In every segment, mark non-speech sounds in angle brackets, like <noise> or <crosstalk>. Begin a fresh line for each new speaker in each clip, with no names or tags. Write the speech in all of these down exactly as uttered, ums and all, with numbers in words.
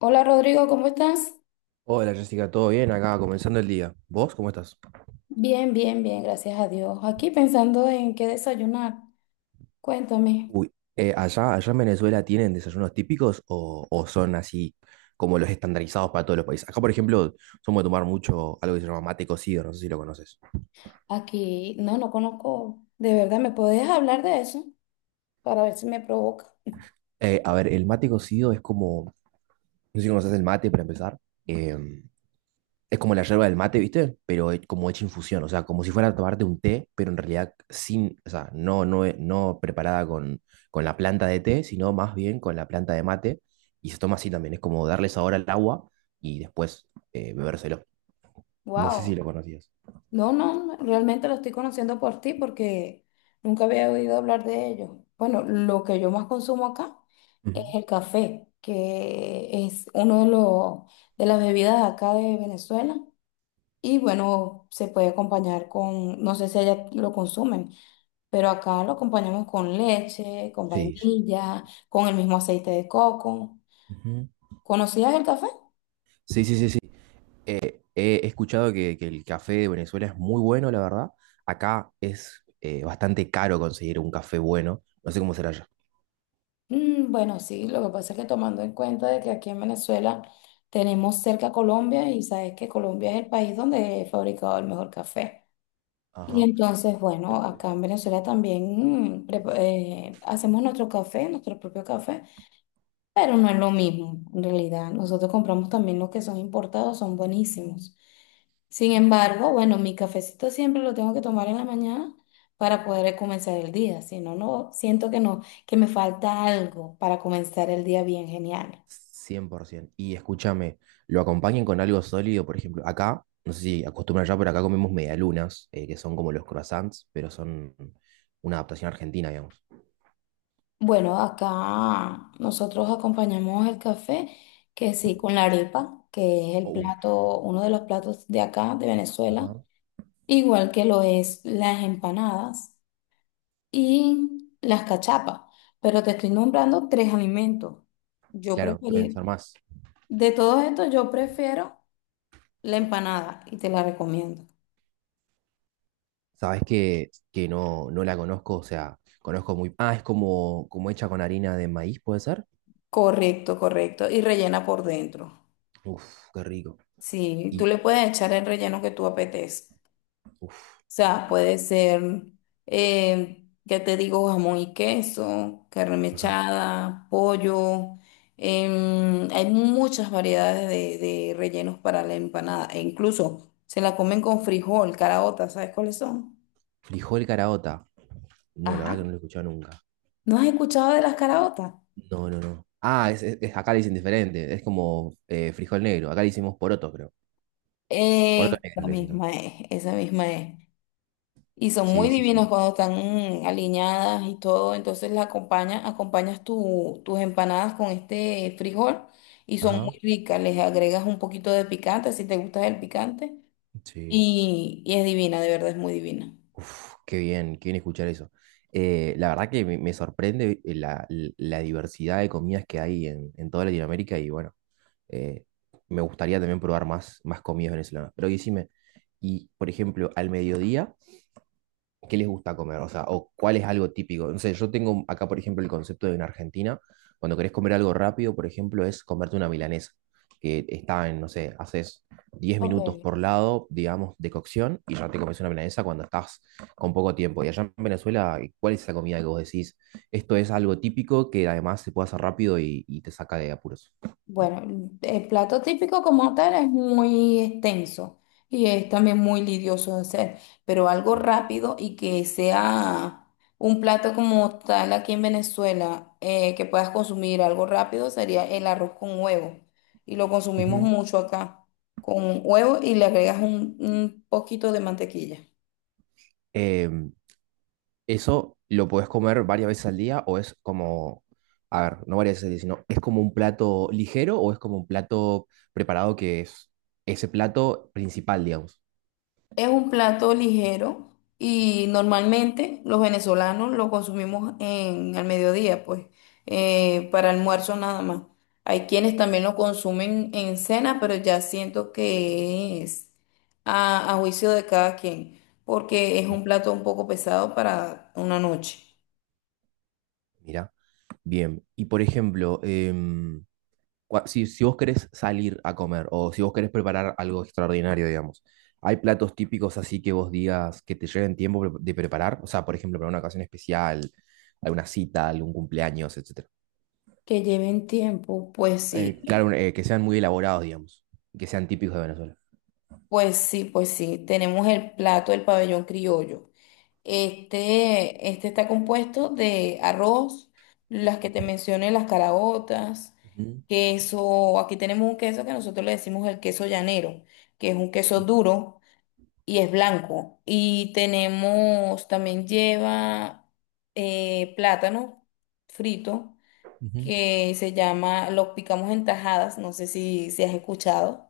Hola Rodrigo, ¿cómo estás?
Hola Jessica, ¿todo bien? Acá comenzando el día. ¿Vos cómo estás?
Bien, bien, bien, gracias a Dios. Aquí pensando en qué desayunar. Cuéntame.
Uy, eh, ¿allá, allá en Venezuela tienen desayunos típicos o, o son así como los estandarizados para todos los países? Acá, por ejemplo, somos de tomar mucho algo que se llama mate cocido, no sé si lo conoces.
Aquí, no, no conozco. De verdad, ¿me podés hablar de eso? Para ver si me provoca.
Eh, a ver, el mate cocido es como, no sé si conoces el mate para empezar. Eh, Es como la yerba del mate, ¿viste? Pero he- como hecha infusión, o sea, como si fuera a tomarte un té, pero en realidad sin, o sea, no, no, e- no preparada con, con la planta de té, sino más bien con la planta de mate. Y se toma así también, es como darle sabor al agua y después eh, bebérselo. No sé si lo
Wow.
conocías.
No, no, realmente lo estoy conociendo por ti porque nunca había oído hablar de ello. Bueno, lo que yo más consumo acá es
Ujú.
el café, que es uno de los de las bebidas acá de Venezuela. Y bueno, se puede acompañar con, no sé si allá lo consumen, pero acá lo acompañamos con leche, con
Sí, sí.
vainilla, con el mismo aceite de coco.
Ujú.
¿Conocías el café?
Sí, sí, sí, sí. Eh, he he escuchado que, que el café de Venezuela es muy bueno, la verdad. Acá es eh, bastante caro conseguir un café bueno. No sé cómo será allá.
Mm, bueno, sí, lo que pasa es que tomando en cuenta de que aquí en Venezuela tenemos cerca a Colombia y sabes que Colombia es el país donde he fabricado el mejor café. Y
Ajá.
entonces, bueno, acá en Venezuela también mm, prepa- eh, hacemos nuestro café, nuestro propio café. Pero no es lo mismo, en realidad. Nosotros compramos también los que son importados, son buenísimos. Sin embargo, bueno, mi cafecito siempre lo tengo que tomar en la mañana para poder comenzar el día. Si no, no, siento que no, que me falta algo para comenzar el día bien genial.
cien por ciento. Y escúchame, lo acompañen con algo sólido, por ejemplo, acá, no sé si acostumbran ya, pero acá comemos medialunas, eh, que son como los croissants, pero son una adaptación argentina, digamos.
Bueno, acá nosotros acompañamos el café, que sí, con la arepa, que es el
Oh.
plato, uno de los platos de acá, de Venezuela,
Ajá.
igual que lo es las empanadas y las cachapas. Pero te estoy nombrando tres alimentos. Yo
Claro, deben
prefería,
ser más.
de todos estos, yo prefiero la empanada y te la recomiendo.
Sabes que, que no, no la conozco, o sea, conozco muy. Ah, es como, como hecha con harina de maíz, ¿puede ser?
Correcto, correcto. Y rellena por dentro.
Uf, qué rico.
Sí, tú
Y,
le puedes echar el relleno que tú apetezcas.
uf,
Sea, puede ser, eh, ya te digo, jamón y queso, carne
ajá.
mechada, pollo. Em, hay muchas variedades de, de rellenos para la empanada. E incluso se la comen con frijol, caraotas, ¿sabes cuáles son?
Frijol caraota. No, la verdad
Ajá.
que no lo he escuchado nunca.
¿No has escuchado de las caraotas?
No, no, no. Ah, es, es- es- acá le dicen diferente. Es como eh, frijol negro. Acá le hicimos poroto, creo. Poroto
Eh,
negro
la
le decimos acá.
misma es, esa misma es. Y son muy
Sí, sí,
divinas
sí.
cuando están aliñadas y todo. Entonces la acompaña, acompañas tu- tus empanadas con este frijol y son
Ajá.
muy ricas. Les agregas un poquito de picante si te gusta el picante.
Sí.
Y, y es divina, de verdad es muy divina.
Uf, qué bien, qué bien escuchar eso. Eh, la verdad que me, me sorprende eh, la, la diversidad de comidas que hay en, en toda Latinoamérica y bueno, eh, me gustaría también probar más, más comidas venezolanas. Pero decime, y por ejemplo, al mediodía, qué les gusta comer, o sea, o cuál es algo típico. No sé, yo tengo acá, por ejemplo, el concepto de en Argentina, cuando querés comer algo rápido, por ejemplo, es comerte una milanesa, que está en, no sé, haces diez minutos
Ok.
por lado, digamos, de cocción, y ya te comes una milanesa cuando estás con poco tiempo. Y allá en Venezuela, ¿cuál es esa comida que vos decís? Esto es algo típico que además se puede hacer rápido y, y te saca de apuros.
Bueno, el plato típico como tal es muy extenso y es también muy lidioso de hacer, pero algo
Sí.
rápido y que sea un plato como tal aquí en Venezuela, eh, que puedas consumir algo rápido sería el arroz con huevo. Y lo consumimos
Ujú.
mucho acá, con huevo y le agregas un, un poquito de mantequilla.
Em, Eso lo podés comer varias veces al día o es como, a ver, no varias veces al día, sino es como un plato ligero o es como un plato preparado que es ese plato principal, digamos.
Es un plato ligero y normalmente los venezolanos lo consumimos en al mediodía, pues, eh, para almuerzo nada más. Hay quienes también lo consumen en cena, pero ya siento que es a, a juicio de cada quien, porque es
Ah,
un plato un poco pesado para una noche.
mira, bien. Y por ejemplo, em, cua- si, si vos querés salir a comer o si vos querés preparar algo extraordinario, digamos, ¿hay platos típicos así que vos digas que te lleven tiempo pre- de preparar? O sea, por ejemplo, para una ocasión especial, alguna cita, algún cumpleaños, etcétera.
Que lleven tiempo, pues sí,
Eh, claro, eh, que sean muy elaborados, digamos, que sean típicos de Venezuela.
pues sí, pues sí. Tenemos el plato del pabellón criollo. Este, este está compuesto de arroz, las que te mencioné, las caraotas,
Ujú,
queso. Aquí tenemos un queso que nosotros le decimos el queso llanero, que es un queso duro y es blanco. Y tenemos, también lleva eh, plátano frito,
ujú.
que se llama, lo picamos en tajadas, no sé si, si has escuchado.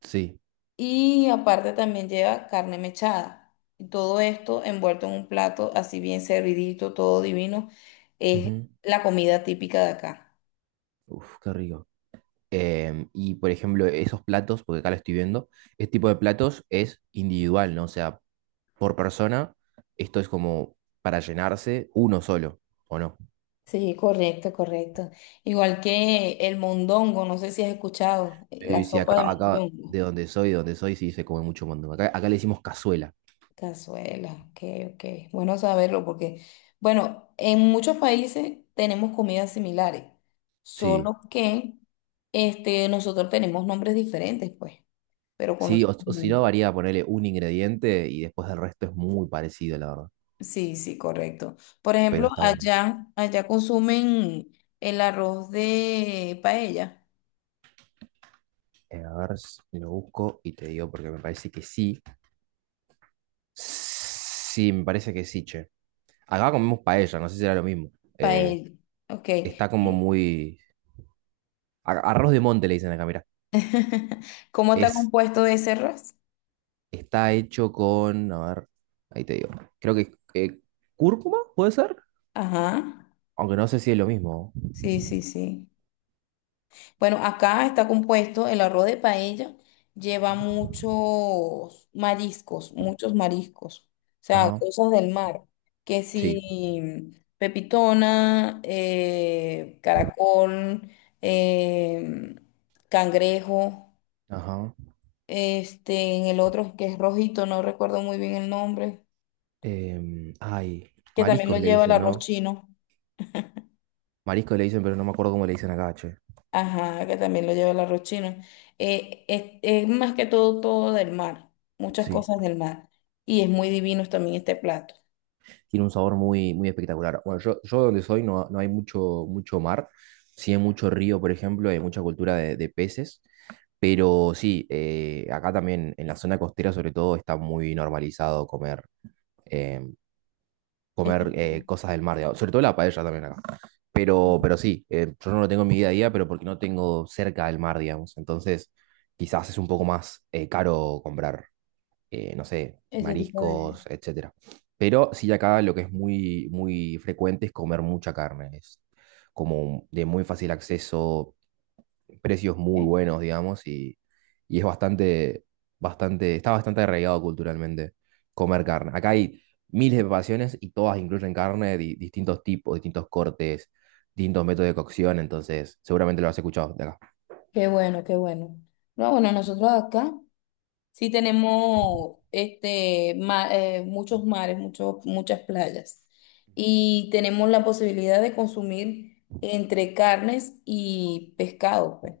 Sí.
Y aparte también lleva carne mechada. Y todo esto envuelto en un plato así bien servidito, todo divino, es
Ujú.
la comida típica de acá.
Uf, qué rico. Em, y por ejemplo, esos platos, porque acá lo estoy viendo, este tipo de platos es individual, ¿no? O sea, por persona, esto es como para llenarse uno solo, ¿o no?
Sí, correcto, correcto. Igual que el mondongo, no sé si has escuchado, eh,
Sí,
la
sí, sí,
sopa de
acá, acá
mondongo.
de donde soy, de donde soy, sí se come mucho mondongo. Acá, acá le decimos cazuela,
Cazuela, ok, ok. Bueno saberlo porque, bueno, en muchos países tenemos comidas similares,
sí.
solo que este, nosotros tenemos nombres diferentes, pues, pero
Sí, o, o si no,
conocemos.
varía ponerle un ingrediente y después el resto es muy parecido, la verdad.
Sí, sí, correcto. Por
Pero
ejemplo,
está bueno.
allá, allá consumen el arroz de paella.
Eh, a ver, s- lo busco y te digo porque me parece que sí. Sí, me parece que sí, che. Acá comemos paella, no sé si era lo mismo. Eh,
Paella, ok.
está como muy. a- Arroz de monte le dicen acá, mirá.
<laughs> ¿Cómo está
Es,
compuesto ese arroz?
está hecho con, a ver, ahí te digo. Creo que eh, cúrcuma, ¿puede ser?
Ajá.
Aunque no sé si es lo mismo.
Sí, sí, sí. Bueno, acá está compuesto el arroz de paella, lleva
Ujú.
muchos mariscos, muchos mariscos, o sea,
Ajá,
cosas del mar, que
sí,
si pepitona, eh, caracol, eh, cangrejo,
ajá.
este, en el otro que es rojito, no recuerdo muy bien el nombre,
Em, ay,
que también lo
mariscos le
lleva el
dicen,
arroz
¿no?
chino.
Mariscos le dicen, pero no me acuerdo cómo le dicen acá, che.
Ajá, que también lo lleva el arroz chino. Eh, es, es más que todo todo del mar, muchas
Sí.
cosas del mar. Y es muy divino también este plato.
Tiene un sabor muy, muy espectacular. Bueno, yo, yo donde soy no, no hay mucho, mucho mar, sí hay mucho río, por ejemplo, hay mucha cultura de, de peces, pero sí, eh, acá también en la zona costera sobre todo está muy normalizado comer, eh,
Este
comer eh,
tipo,
cosas del mar, digamos, sobre todo la paella también acá. Pero, pero sí, eh, yo no lo tengo en mi día a día, pero porque no tengo cerca del mar, digamos, entonces quizás es un poco más eh, caro comprar eh, no sé,
ese tipo de...
mariscos, etcétera. Pero sí acá lo que es muy, muy frecuente es comer mucha carne. Es como de muy fácil acceso, precios muy
¿eh?
buenos, digamos, y, y es bastante, bastante, está bastante arraigado culturalmente comer carne. Acá hay miles de preparaciones y todas incluyen carne, de distintos tipos, distintos cortes, distintos métodos de cocción, entonces seguramente lo has escuchado de acá.
Qué bueno, qué bueno. No, bueno, nosotros acá sí tenemos este, ma- eh, muchos mares, muchos, muchas playas. Y tenemos la posibilidad de consumir entre carnes y pescado, pues.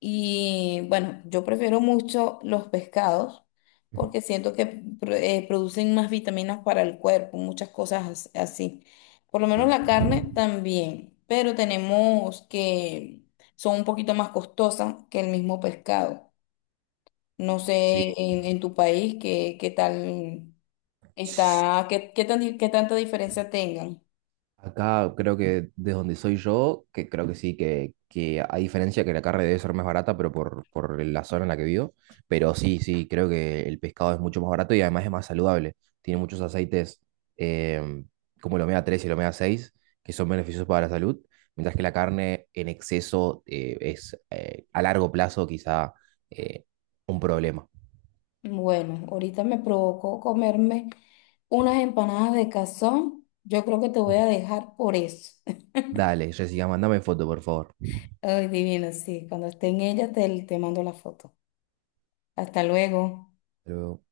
Y bueno, yo prefiero mucho los pescados
Ujú.
porque siento que pro- eh, producen más vitaminas para el cuerpo, muchas cosas as- así. Por lo menos la carne también, pero tenemos que son un poquito más costosas que el mismo pescado. No sé
Sí.
en, en tu país qué, qué tal
Sí.
está, qué, qué tan di- qué tanta diferencia tengan.
Acá creo que desde donde soy yo, que creo que sí, que, que a diferencia que la carne debe ser más barata, pero por, por la zona en la que vivo, pero sí, sí, creo que el pescado es mucho más barato y además es más saludable. Tiene muchos aceites eh, como el omega tres y el omega seis que son beneficiosos para la salud, mientras que la carne en exceso eh, es eh, a largo plazo quizá eh, un problema.
Bueno, ahorita me provocó comerme unas empanadas de cazón. Yo creo que te voy
Ujú.
a dejar por eso. <laughs>
Dale, Jessica, mandame foto, por favor.
Ay, divino, sí. Cuando esté en ella te, te mando la foto. Hasta luego.
Pero-